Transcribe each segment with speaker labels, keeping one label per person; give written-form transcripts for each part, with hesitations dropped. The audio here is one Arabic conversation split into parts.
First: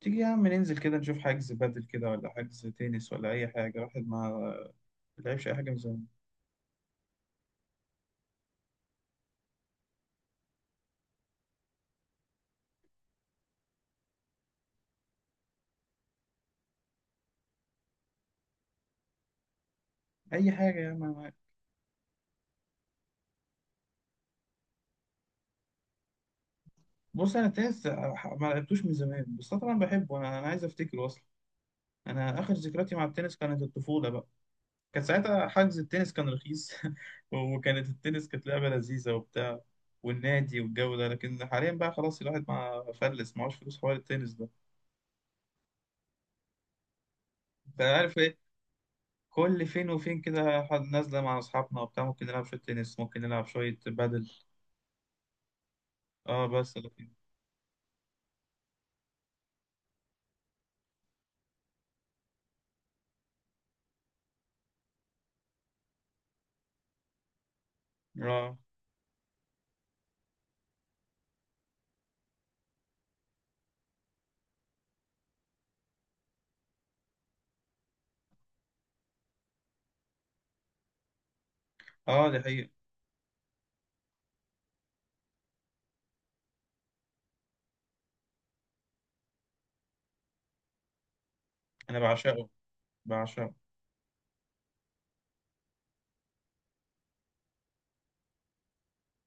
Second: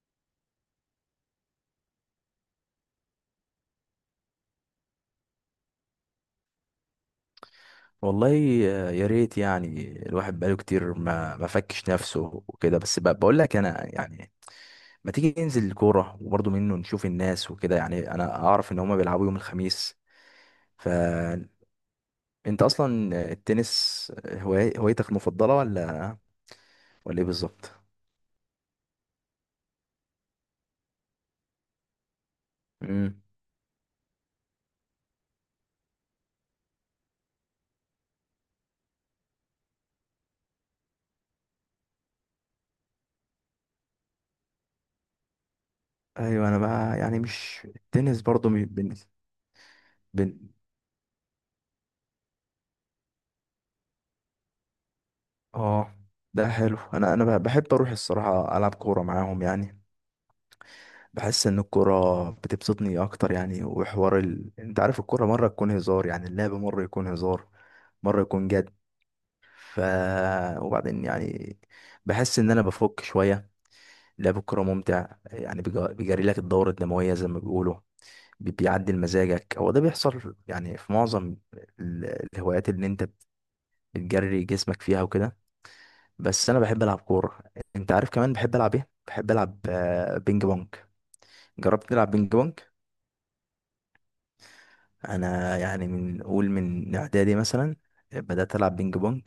Speaker 1: تيجي يا عم ننزل كده نشوف حجز بدل كده، ولا حجز تنس، ولا أي حاجة؟ واحد ما لعبش أي حاجة من زمان.
Speaker 2: والله يا ريت يعني الواحد بقاله كتير ما فكش نفسه وكده، بس بقول لك، انا يعني ما تيجي ننزل الكوره وبرضه منه نشوف الناس وكده. يعني انا اعرف ان هما بيلعبوا يوم الخميس.
Speaker 1: أي حاجة يا عم، أنا معاك.
Speaker 2: فانت اصلا التنس هوايتك المفضله ولا ايه
Speaker 1: بص، أنا
Speaker 2: بالظبط؟
Speaker 1: التنس ما لعبتوش من زمان، بس أنا طبعا بحبه. أنا عايز أفتكره أصلا. أنا آخر ذكرياتي مع
Speaker 2: امم.
Speaker 1: التنس كانت الطفولة بقى. كان ساعتها حجز التنس كان رخيص. وكانت التنس كانت لعبة لذيذة وبتاع، والنادي والجو ده. لكن حاليا بقى خلاص، الواحد ما فلس، معهوش فلوس حوار التنس ده.
Speaker 2: ايوه انا بقى يعني مش
Speaker 1: انت عارف
Speaker 2: التنس
Speaker 1: إيه؟
Speaker 2: برضه
Speaker 1: كل فين وفين
Speaker 2: بن...
Speaker 1: كده حد نازلة مع أصحابنا وبتاع، ممكن نلعب شوية تنس، ممكن نلعب شوية بادل.
Speaker 2: اه.
Speaker 1: اه،
Speaker 2: ده
Speaker 1: بس
Speaker 2: حلو.
Speaker 1: لكن.
Speaker 2: انا بحب اروح الصراحه العب كوره معاهم يعني، بحس ان الكرة بتبسطني اكتر يعني. وحوار انت عارف الكرة مرة تكون هزار، يعني اللعب مرة يكون هزار مرة يكون
Speaker 1: اه،
Speaker 2: جد. ف وبعدين يعني بحس ان انا بفك شوية. لعب الكرة ممتع، يعني بيجري لك الدورة الدموية زي ما بيقولوا، بيعدل مزاجك. هو ده بيحصل يعني في معظم ال-
Speaker 1: اه، دي
Speaker 2: الهوايات
Speaker 1: حقيقة.
Speaker 2: اللي انت بتجري جسمك فيها وكده. بس انا بحب العب كورة. انت عارف كمان بحب العب ايه؟ بحب العب بينج بونج. جربت
Speaker 1: أنا
Speaker 2: تلعب بينج
Speaker 1: بعشقه،
Speaker 2: بونج؟
Speaker 1: بعشقه.
Speaker 2: انا يعني من قول من اعدادي مثلا بدات العب بينج بونج.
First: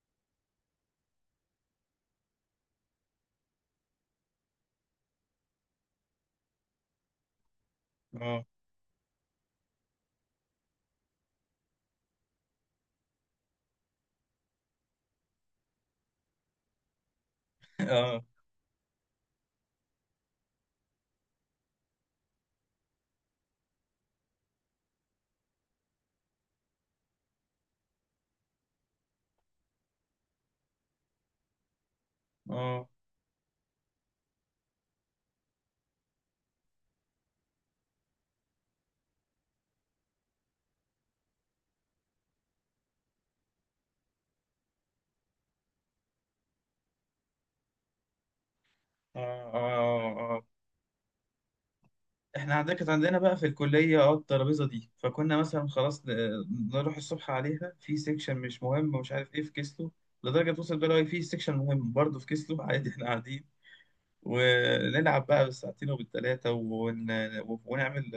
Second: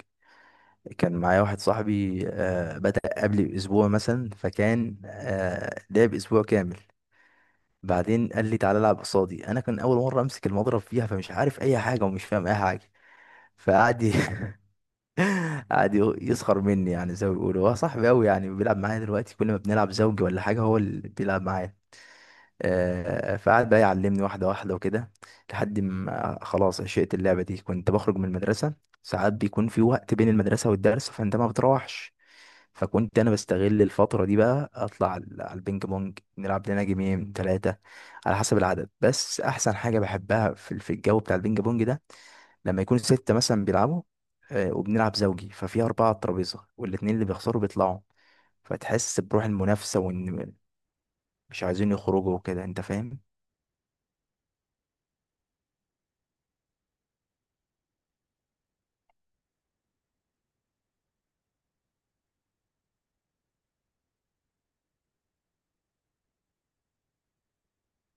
Speaker 2: كان معايا واحد صاحبي، بدأ قبلي باسبوع مثلا، فكان لعب اسبوع كامل. بعدين
Speaker 1: اه.
Speaker 2: قال لي تعالى العب قصادي. انا كان اول مره امسك المضرب فيها، فمش عارف اي حاجه ومش فاهم اي حاجه. فقعد قعد يسخر مني، يعني زي ما بيقولوا. هو صاحبي
Speaker 1: اه،
Speaker 2: قوي يعني، بيلعب معايا دلوقتي كل ما بنلعب زوجي ولا حاجه هو اللي بيلعب معايا. فقعد بقى يعلمني واحدة واحدة وكده، لحد ما خلاص عشقت اللعبة دي. كنت بخرج من المدرسة، ساعات بيكون في وقت بين المدرسة والدرس فأنت ما بتروحش،
Speaker 1: اه،
Speaker 2: فكنت أنا بستغل الفترة دي بقى أطلع على البينج بونج نلعب لنا جيمين تلاتة على حسب العدد. بس أحسن حاجة بحبها في الجو بتاع البينج بونج ده لما يكون ستة مثلا بيلعبوا، وبنلعب زوجي ففي أربعة على الترابيزة والاتنين اللي بيخسروا بيطلعوا،
Speaker 1: اه،
Speaker 2: فتحس بروح المنافسة
Speaker 1: اه، اه.
Speaker 2: وإن مش عايزين يخرجوا
Speaker 1: احنا
Speaker 2: وكده.
Speaker 1: عندنا،
Speaker 2: أنت
Speaker 1: كانت عندنا
Speaker 2: فاهم؟
Speaker 1: بقى في الكلية، الترابيزة دي. فكنا مثلا خلاص نروح الصبح عليها في سيكشن مش مهم ومش عارف ايه، في كيسلو. لدرجة توصل بقى، لو في سيكشن مهم برضه في كيسلو عادي احنا قاعدين، ونلعب بقى بالساعتين وبالتلاتة ونعمل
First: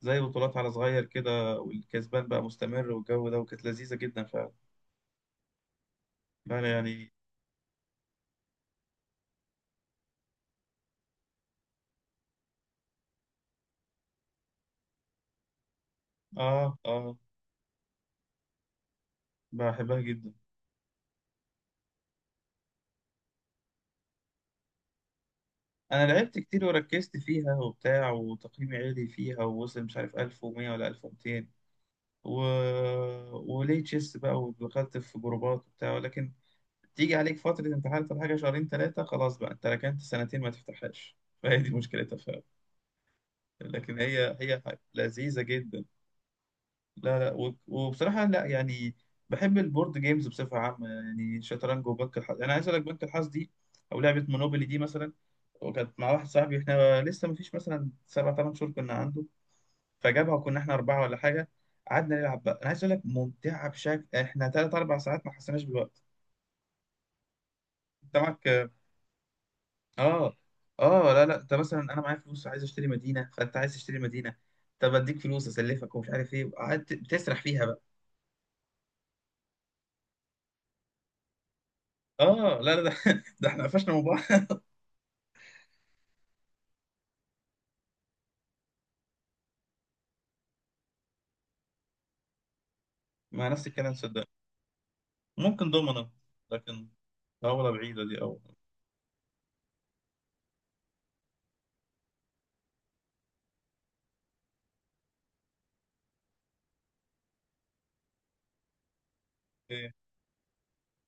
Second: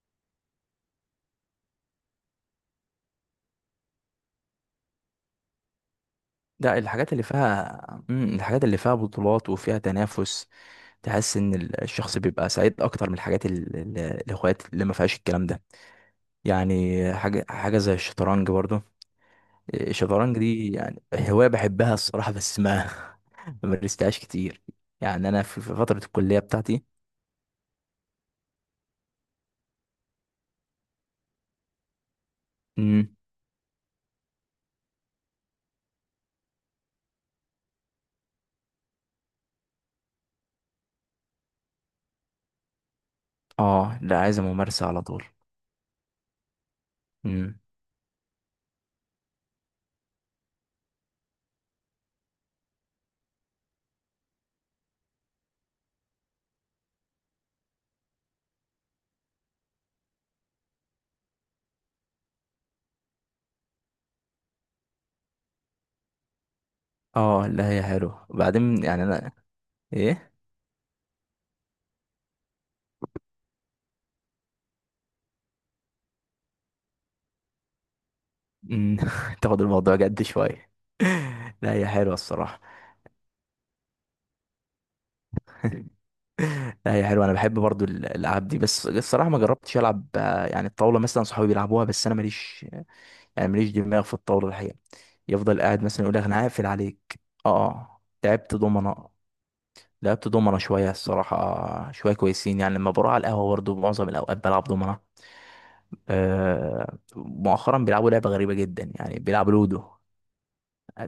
Speaker 1: زي بطولات على صغير كده، والكسبان بقى مستمر والجو ده، وكانت لذيذة جدا فعلا. فأنا
Speaker 2: ده
Speaker 1: يعني.
Speaker 2: الحاجات اللي فيها، الحاجات اللي فيها بطولات وفيها تنافس تحس ان الشخص بيبقى سعيد اكتر من الحاجات الاخوات اللي ما فيهاش الكلام ده،
Speaker 1: آه،
Speaker 2: يعني.
Speaker 1: آه،
Speaker 2: حاجه زي الشطرنج برضو.
Speaker 1: بحبها جدا.
Speaker 2: الشطرنج دي يعني هوايه بحبها الصراحه، بس ما ما مارستهاش كتير يعني. انا في فتره
Speaker 1: أنا لعبت
Speaker 2: الكليه
Speaker 1: كتير
Speaker 2: بتاعتي.
Speaker 1: وركزت فيها وبتاع وتقييمي عالي فيها، ووصل مش عارف 1100 ولا 1200 و...
Speaker 2: امم.
Speaker 1: وليه تشيس بقى، ودخلت في جروبات وبتاع. ولكن تيجي عليك فترة امتحانات ولا حاجة، شهرين ثلاثة، خلاص بقى أنت ركنت سنتين ما تفتحهاش. فهي دي مشكلتها فعلا. لكن
Speaker 2: اه لا،
Speaker 1: هي
Speaker 2: عايز
Speaker 1: هي
Speaker 2: ممارسه على طول.
Speaker 1: لذيذة جدا. لا، لا، و-
Speaker 2: امم.
Speaker 1: وبصراحة لا يعني. بحب البورد جيمز بصفة عامة، يعني شطرنج وبنك الحظ. أنا عايز أقول لك، بنك الحظ دي أو لعبة مونوبولي دي مثلا، وكانت مع واحد صاحبي، إحنا لسه مفيش مثلا 7 أو 8 شهور كنا عنده، فجابها وكنا إحنا أربعة ولا حاجة. قعدنا نلعب بقى، أنا عايز أقول لك ممتعة بشكل، إحنا 3 أو 4 ساعات ما حسيناش بالوقت.
Speaker 2: اه لا هي
Speaker 1: أنت
Speaker 2: حلوه،
Speaker 1: معاك.
Speaker 2: وبعدين يعني انا، ايه؟
Speaker 1: آه، آه، لا، لا، أنت مثلا أنا معايا فلوس عايز أشتري مدينة، فأنت عايز تشتري مدينة، طب أديك فلوس أسلفك ومش عارف إيه، وقعدت بتسرح فيها بقى.
Speaker 2: امم. تاخد الموضوع جد شويه. لا هي حلوه
Speaker 1: آه،
Speaker 2: الصراحه.
Speaker 1: لا لا ده، ده إحنا قفشنا.
Speaker 2: لا هي حلوه. انا بحب برضو الالعاب دي، بس الصراحه ما جربتش العب، يعني الطاوله مثلا صحابي بيلعبوها بس انا ماليش،
Speaker 1: مع
Speaker 2: يعني
Speaker 1: نفس
Speaker 2: ماليش
Speaker 1: الكلام
Speaker 2: دماغ في
Speaker 1: صدق.
Speaker 2: الطاوله الحقيقه. يفضل
Speaker 1: ممكن
Speaker 2: قاعد مثلا
Speaker 1: دومنا،
Speaker 2: يقول لك انا هقفل
Speaker 1: لكن
Speaker 2: عليك. اه.
Speaker 1: طاولة بعيدة دي أو
Speaker 2: لعبت دومنه. شويه الصراحه، شويه كويسين يعني. لما بروح على القهوه برضو معظم الاوقات بلعب دومنه. آه، مؤخرا بيلعبوا لعبه غريبه جدا، يعني بيلعبوا لودو.
Speaker 1: إيه.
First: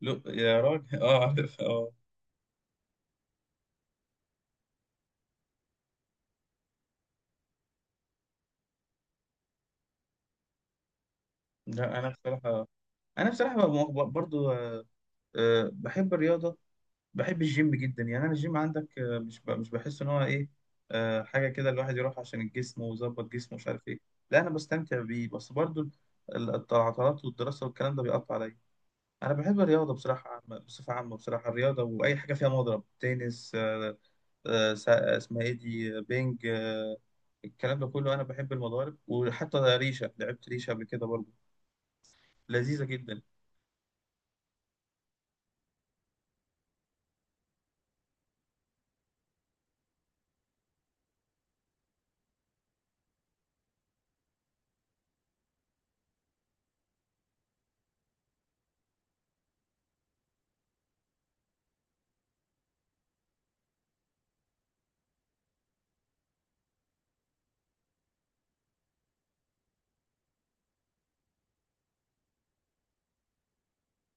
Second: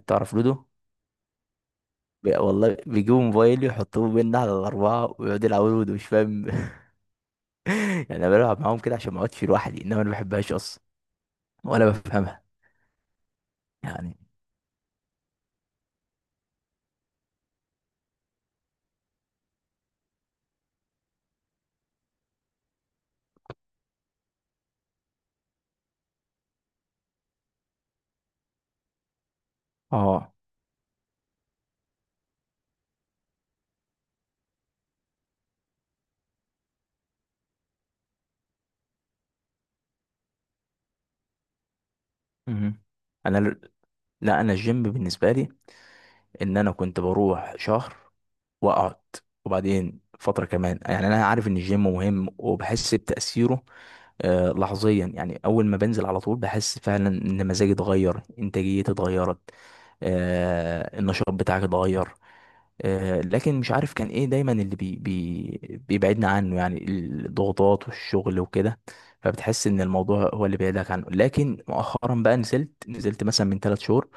Speaker 1: لو
Speaker 2: تعرف
Speaker 1: يا
Speaker 2: لودو؟
Speaker 1: راجل، أه، عارف أه.
Speaker 2: والله بيجيبوا موبايل يحطوه بينا على الأربعة ويقعدوا يلعبوا لودو مش فاهم. يعني انا بلعب معاهم كده عشان ما اقعدش في لوحدي، انما انا ما بحبهاش اصلا ولا
Speaker 1: لا، أنا
Speaker 2: بفهمها
Speaker 1: بصراحة أنا بصراحة
Speaker 2: يعني.
Speaker 1: برضو، بحب الرياضة. بحب الجيم جدا، يعني أنا الجيم عندك، مش بحس إن هو إيه. حاجة كده الواحد يروح عشان الجسم ويظبط جسمه، مش عارف إيه. لا أنا بستمتع بيه، بس برضو العطلات والدراسة والكلام ده بيقطع عليا. أنا بحب الرياضة بصراحة
Speaker 2: اه.
Speaker 1: عامة، بصفة عامة بصراحة، الرياضة وأي حاجة فيها مضرب تنس. اسمها ايه دي، بينج، الكلام ده كله. انا بحب المضارب، وحتى ريشه لعبت ريشه قبل كده برضه.
Speaker 2: مهم.
Speaker 1: لذيذه جدا.
Speaker 2: انا لا، انا الجيم بالنسبه لي ان انا كنت بروح شهر واقعد، وبعدين فتره كمان. يعني انا عارف ان الجيم مهم وبحس بتاثيره لحظيا، يعني اول ما بنزل على طول بحس فعلا ان مزاجي اتغير، انتاجيتي اتغيرت، النشاط بتاعك اتغير. لكن مش عارف كان ايه دايما اللي بي بي بيبعدنا عنه، يعني الضغوطات والشغل وكده. فبتحس ان الموضوع هو اللي بعيدك عنه. لكن مؤخرا بقى نزلت مثلا من 3 شهور،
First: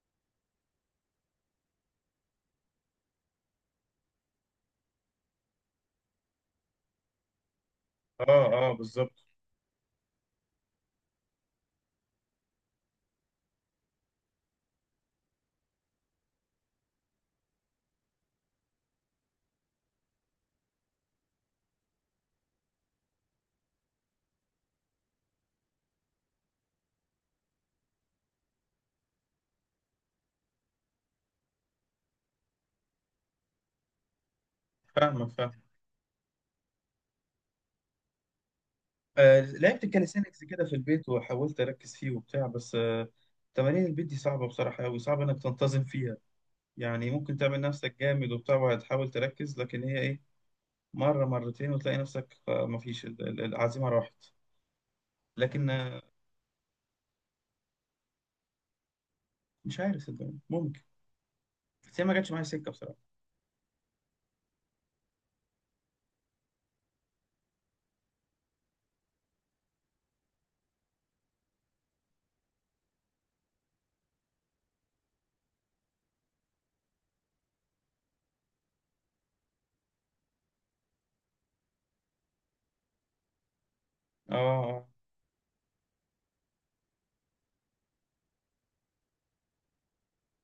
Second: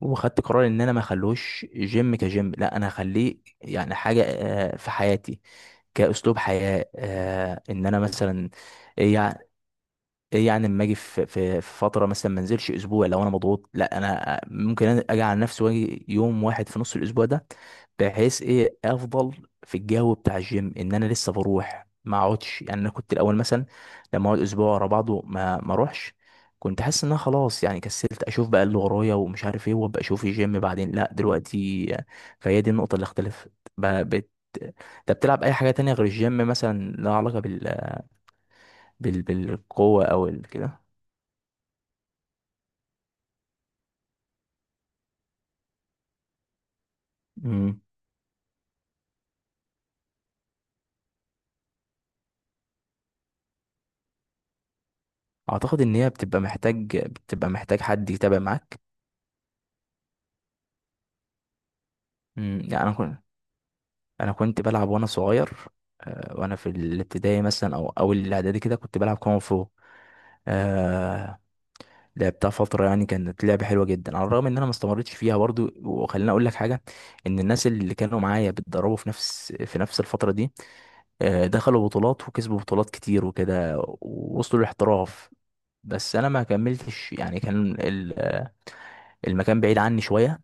Speaker 2: وخدت قرار ان انا ما اخلوش جيم كجيم، لا انا اخليه يعني حاجة في حياتي، كأسلوب حياة. ان انا
Speaker 1: اه،
Speaker 2: مثلا،
Speaker 1: اه، بالظبط.
Speaker 2: يعني ايه؟ يعني لما اجي في فتره مثلا ما انزلش اسبوع لو انا مضغوط، لا انا ممكن اجي على نفسي واجي يوم واحد في نص الاسبوع ده، بحيث ايه افضل في الجو بتاع الجيم ان انا لسه بروح ما اقعدش. يعني انا كنت الاول مثلا لما اقعد اسبوع ورا بعضه ما اروحش، كنت حاسس ان انا خلاص يعني كسلت، اشوف بقى اللي ورايا ومش عارف ايه، وابقى اشوف الجيم بعدين. لا دلوقتي، فهي دي النقطه اللي اختلفت. ب- بت... انت
Speaker 1: فاهمك،
Speaker 2: بتلعب اي
Speaker 1: فاهم.
Speaker 2: حاجه تانية غير الجيم مثلا لها علاقه
Speaker 1: لعبت
Speaker 2: بالقوه او
Speaker 1: الكاليسينكس كده في
Speaker 2: كده؟
Speaker 1: البيت وحاولت اركز فيه وبتاع، بس. تمارين البيت دي صعبه بصراحه قوي، صعب انك تنتظم فيها. يعني ممكن تعمل
Speaker 2: مم.
Speaker 1: نفسك جامد وبتاع وهتحاول تركز، لكن هي ايه، مره مرتين وتلاقي نفسك، مفيش العزيمه راحت. لكن.
Speaker 2: اعتقد ان هي بتبقى محتاج، حد يتابع معاك.
Speaker 1: مش عارف، صدقني ممكن، بس هي ما جاتش معايا سكه
Speaker 2: يعني انا
Speaker 1: بصراحه.
Speaker 2: كنت، بلعب وانا صغير، وانا في الابتدائي مثلا او اول الاعدادي كده كنت بلعب كونغ فو. آه لعبتها فتره، يعني كانت لعبه حلوه جدا، على الرغم ان انا ما استمرتش فيها برضو. وخليني اقول لك حاجه: ان الناس اللي كانوا معايا بيتدربوا في نفس الفتره دي، دخلوا بطولات وكسبوا بطولات كتير وكده
Speaker 1: اه،
Speaker 2: ووصلوا
Speaker 1: اه،
Speaker 2: للاحتراف. بس انا ما كملتش يعني. كان المكان بعيد عني شويه،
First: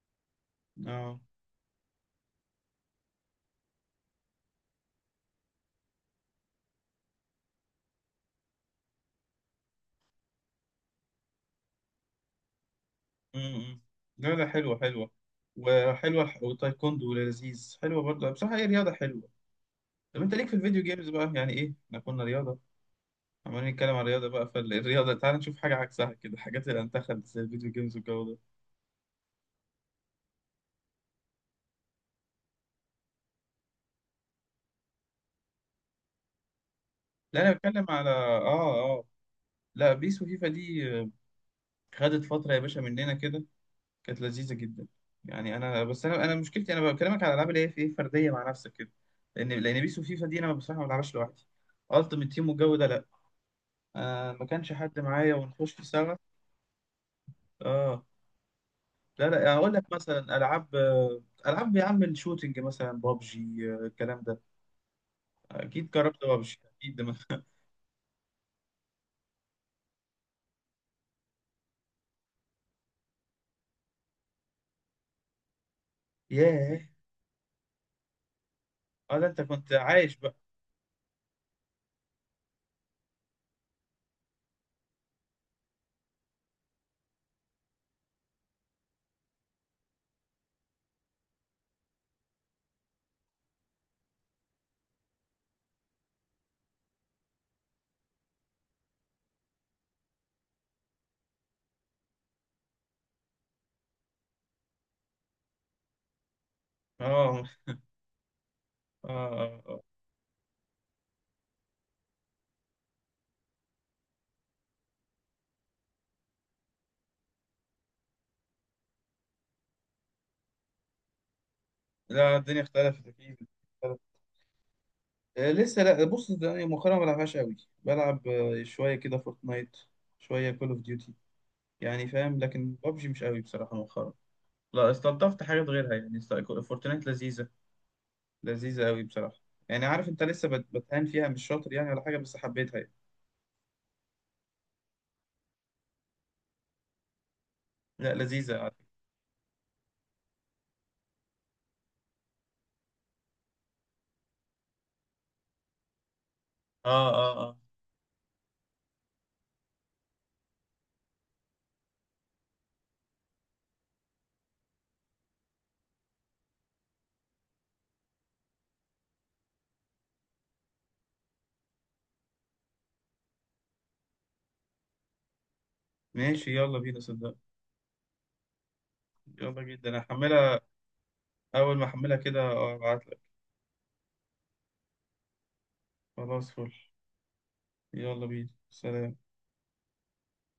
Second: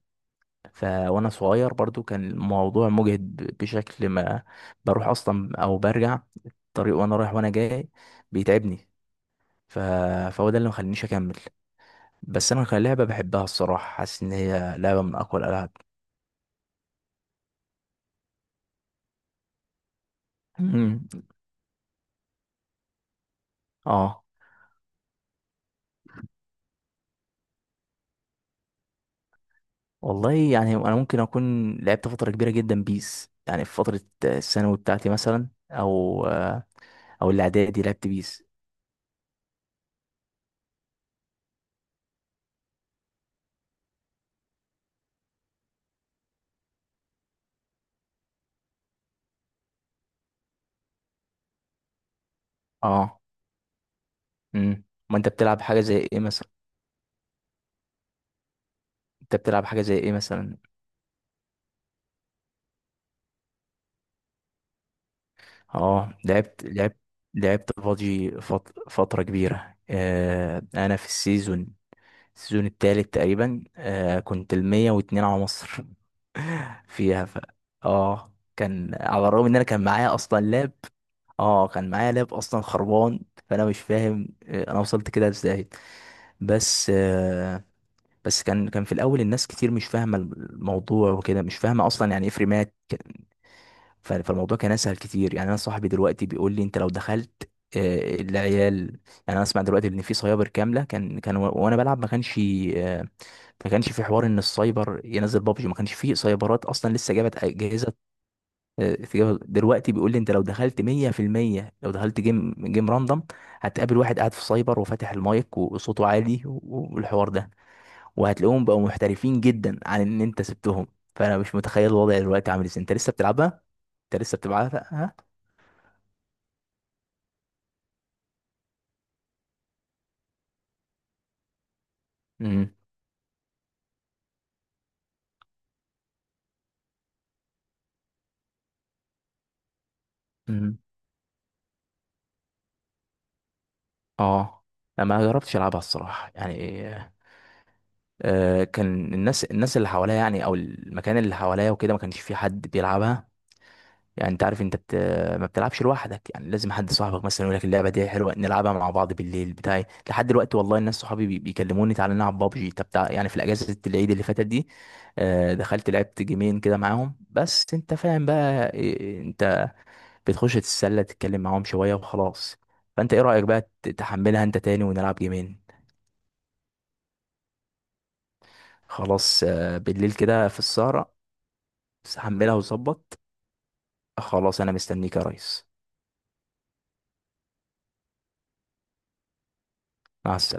Speaker 1: آه.
Speaker 2: وانا صغير برضو كان الموضوع مجهد بشكل ما. بروح اصلا او برجع، الطريق وانا رايح وانا جاي بيتعبني. ف... فهو ده اللي مخلينيش اكمل. بس انا كان لعبه بحبها
Speaker 1: امم.
Speaker 2: الصراحه، حاسس
Speaker 1: لا،
Speaker 2: ان
Speaker 1: لا،
Speaker 2: هي
Speaker 1: حلوة
Speaker 2: لعبه
Speaker 1: حلوة،
Speaker 2: من اقوى الالعاب.
Speaker 1: وحلوة والتايكوندو لذيذ، حلوة برضه، بصراحة هي رياضة حلوة. طب انت ليك في الفيديو
Speaker 2: مم.
Speaker 1: جيمز بقى، يعني ايه احنا كنا رياضة عمالين نتكلم عن
Speaker 2: اه.
Speaker 1: رياضة بقى، فالرياضة تعال نشوف حاجة عكسها كده، حاجات اللي انتخبت زي الفيديو جيمز والجو ده.
Speaker 2: والله يعني انا ممكن اكون لعبت فتره كبيره جدا بيس، يعني في فتره الثانوي بتاعتي مثلا او
Speaker 1: لا انا
Speaker 2: الاعدادي
Speaker 1: بتكلم
Speaker 2: لعبت
Speaker 1: على،
Speaker 2: بيس.
Speaker 1: اه لا، بيس وفيفا دي، خدت فترة يا باشا مننا كده، كانت لذيذة جدا. يعني انا بس، انا مشكلتي، انا بكلمك على الالعاب اللي هي في ايه، فردية مع نفسك كده. لان بيس وفيفا دي انا بصراحة ما بلعبهاش لوحدي، التيمت تيم والجو ده لا،
Speaker 2: اه.
Speaker 1: آه ما كانش حد
Speaker 2: ما انت
Speaker 1: معايا
Speaker 2: بتلعب حاجه
Speaker 1: ونخش
Speaker 2: زي
Speaker 1: سوا.
Speaker 2: ايه مثلا؟
Speaker 1: اه، لا
Speaker 2: انت
Speaker 1: لا،
Speaker 2: بتلعب
Speaker 1: اقول
Speaker 2: حاجه
Speaker 1: لك
Speaker 2: زي ايه
Speaker 1: مثلا
Speaker 2: مثلا؟
Speaker 1: العاب، العاب يا عم الشوتينج، مثلا بابجي، الكلام ده. اكيد
Speaker 2: اه.
Speaker 1: جربت بابجي اكيد.
Speaker 2: لعبت بابجي فترة كبيرة. انا في السيزون، السيزون التالت تقريبا. آه، كنت الـ 102 على مصر
Speaker 1: ياه.
Speaker 2: فيها. اه. كان
Speaker 1: اه، ده
Speaker 2: على
Speaker 1: انت
Speaker 2: الرغم ان انا
Speaker 1: كنت
Speaker 2: كان معايا
Speaker 1: عايش بقى.
Speaker 2: اصلا لاب. اه، كان معايا لاب اصلا خربان، فانا مش فاهم، انا وصلت كده ازاي. بس آه بس كان في الاول الناس كتير مش فاهمه الموضوع وكده، مش فاهمه اصلا يعني ايه فريمات. فالموضوع كان اسهل كتير. يعني انا صاحبي دلوقتي بيقول لي انت لو دخلت، العيال يعني. انا اسمع دلوقتي ان في سايبر كامله كان كان وانا بلعب ما كانش. آه، ما كانش في حوار ان السايبر ينزل بابجي، ما كانش في سايبرات اصلا لسه
Speaker 1: اه،
Speaker 2: جابت
Speaker 1: اه،
Speaker 2: اجهزه.
Speaker 1: آه، آه.
Speaker 2: دلوقتي بيقول لي انت لو دخلت 100%، لو دخلت جيم راندوم هتقابل واحد قاعد في سايبر وفاتح المايك وصوته عالي، والحوار ده، وهتلاقيهم بقوا محترفين جدا عن ان انت سبتهم. فانا مش متخيل الوضع
Speaker 1: لا
Speaker 2: دلوقتي
Speaker 1: الدنيا
Speaker 2: عامل ازاي. انت
Speaker 1: اختلفت
Speaker 2: لسه
Speaker 1: اكيد،
Speaker 2: بتلعبها؟
Speaker 1: اختلفت.
Speaker 2: انت لسه بتلعبها؟
Speaker 1: آه لسه. لا بص، يعني مؤخرا ما بلعبهاش قوي، بلعب شويه كده فورتنايت، شويه كول اوف ديوتي، يعني فاهم.
Speaker 2: امم.
Speaker 1: لكن بابجي مش قوي بصراحه مؤخرا. لا استلطفت حاجات غيرها، يعني فورتنايت لذيذه، لذيذة أوي بصراحة. يعني عارف أنت لسه
Speaker 2: امم.
Speaker 1: بتهان فيها، مش شاطر يعني ولا حاجة، بس حبيتها يعني.
Speaker 2: اه لا، ما جربتش العبها الصراحه يعني.
Speaker 1: لا لذيذة على فكرة.
Speaker 2: كان الناس اللي حواليا يعني، او المكان اللي حواليا وكده ما كانش في حد بيلعبها. يعني انت عارف انت ما بتلعبش لوحدك، يعني لازم حد
Speaker 1: آه،
Speaker 2: صاحبك
Speaker 1: آه،
Speaker 2: مثلا
Speaker 1: آه.
Speaker 2: يقول لك اللعبه دي حلوه نلعبها مع بعض. بالليل بتاعي لحد دلوقتي والله الناس صحابي بيكلموني تعالى نلعب بابجي. طب يعني في الاجازه العيد اللي فاتت دي دخلت لعبت جيمين كده معاهم، بس انت فاهم بقى انت بتخش تتسلى تتكلم معاهم شوية وخلاص. فانت ايه رأيك بقى تحملها انت تاني ونلعب جيمين؟
Speaker 1: ماشي يلا بينا صدق.
Speaker 2: خلاص
Speaker 1: يلا جدا،
Speaker 2: بالليل كده في
Speaker 1: هحملها
Speaker 2: السهرة.
Speaker 1: أول ما أحملها
Speaker 2: بس
Speaker 1: كده
Speaker 2: حملها
Speaker 1: أبعتلك.
Speaker 2: وظبط. خلاص انا مستنيك يا ريس.
Speaker 1: خلاص فل. يلا بينا سلام.
Speaker 2: مع السلامة.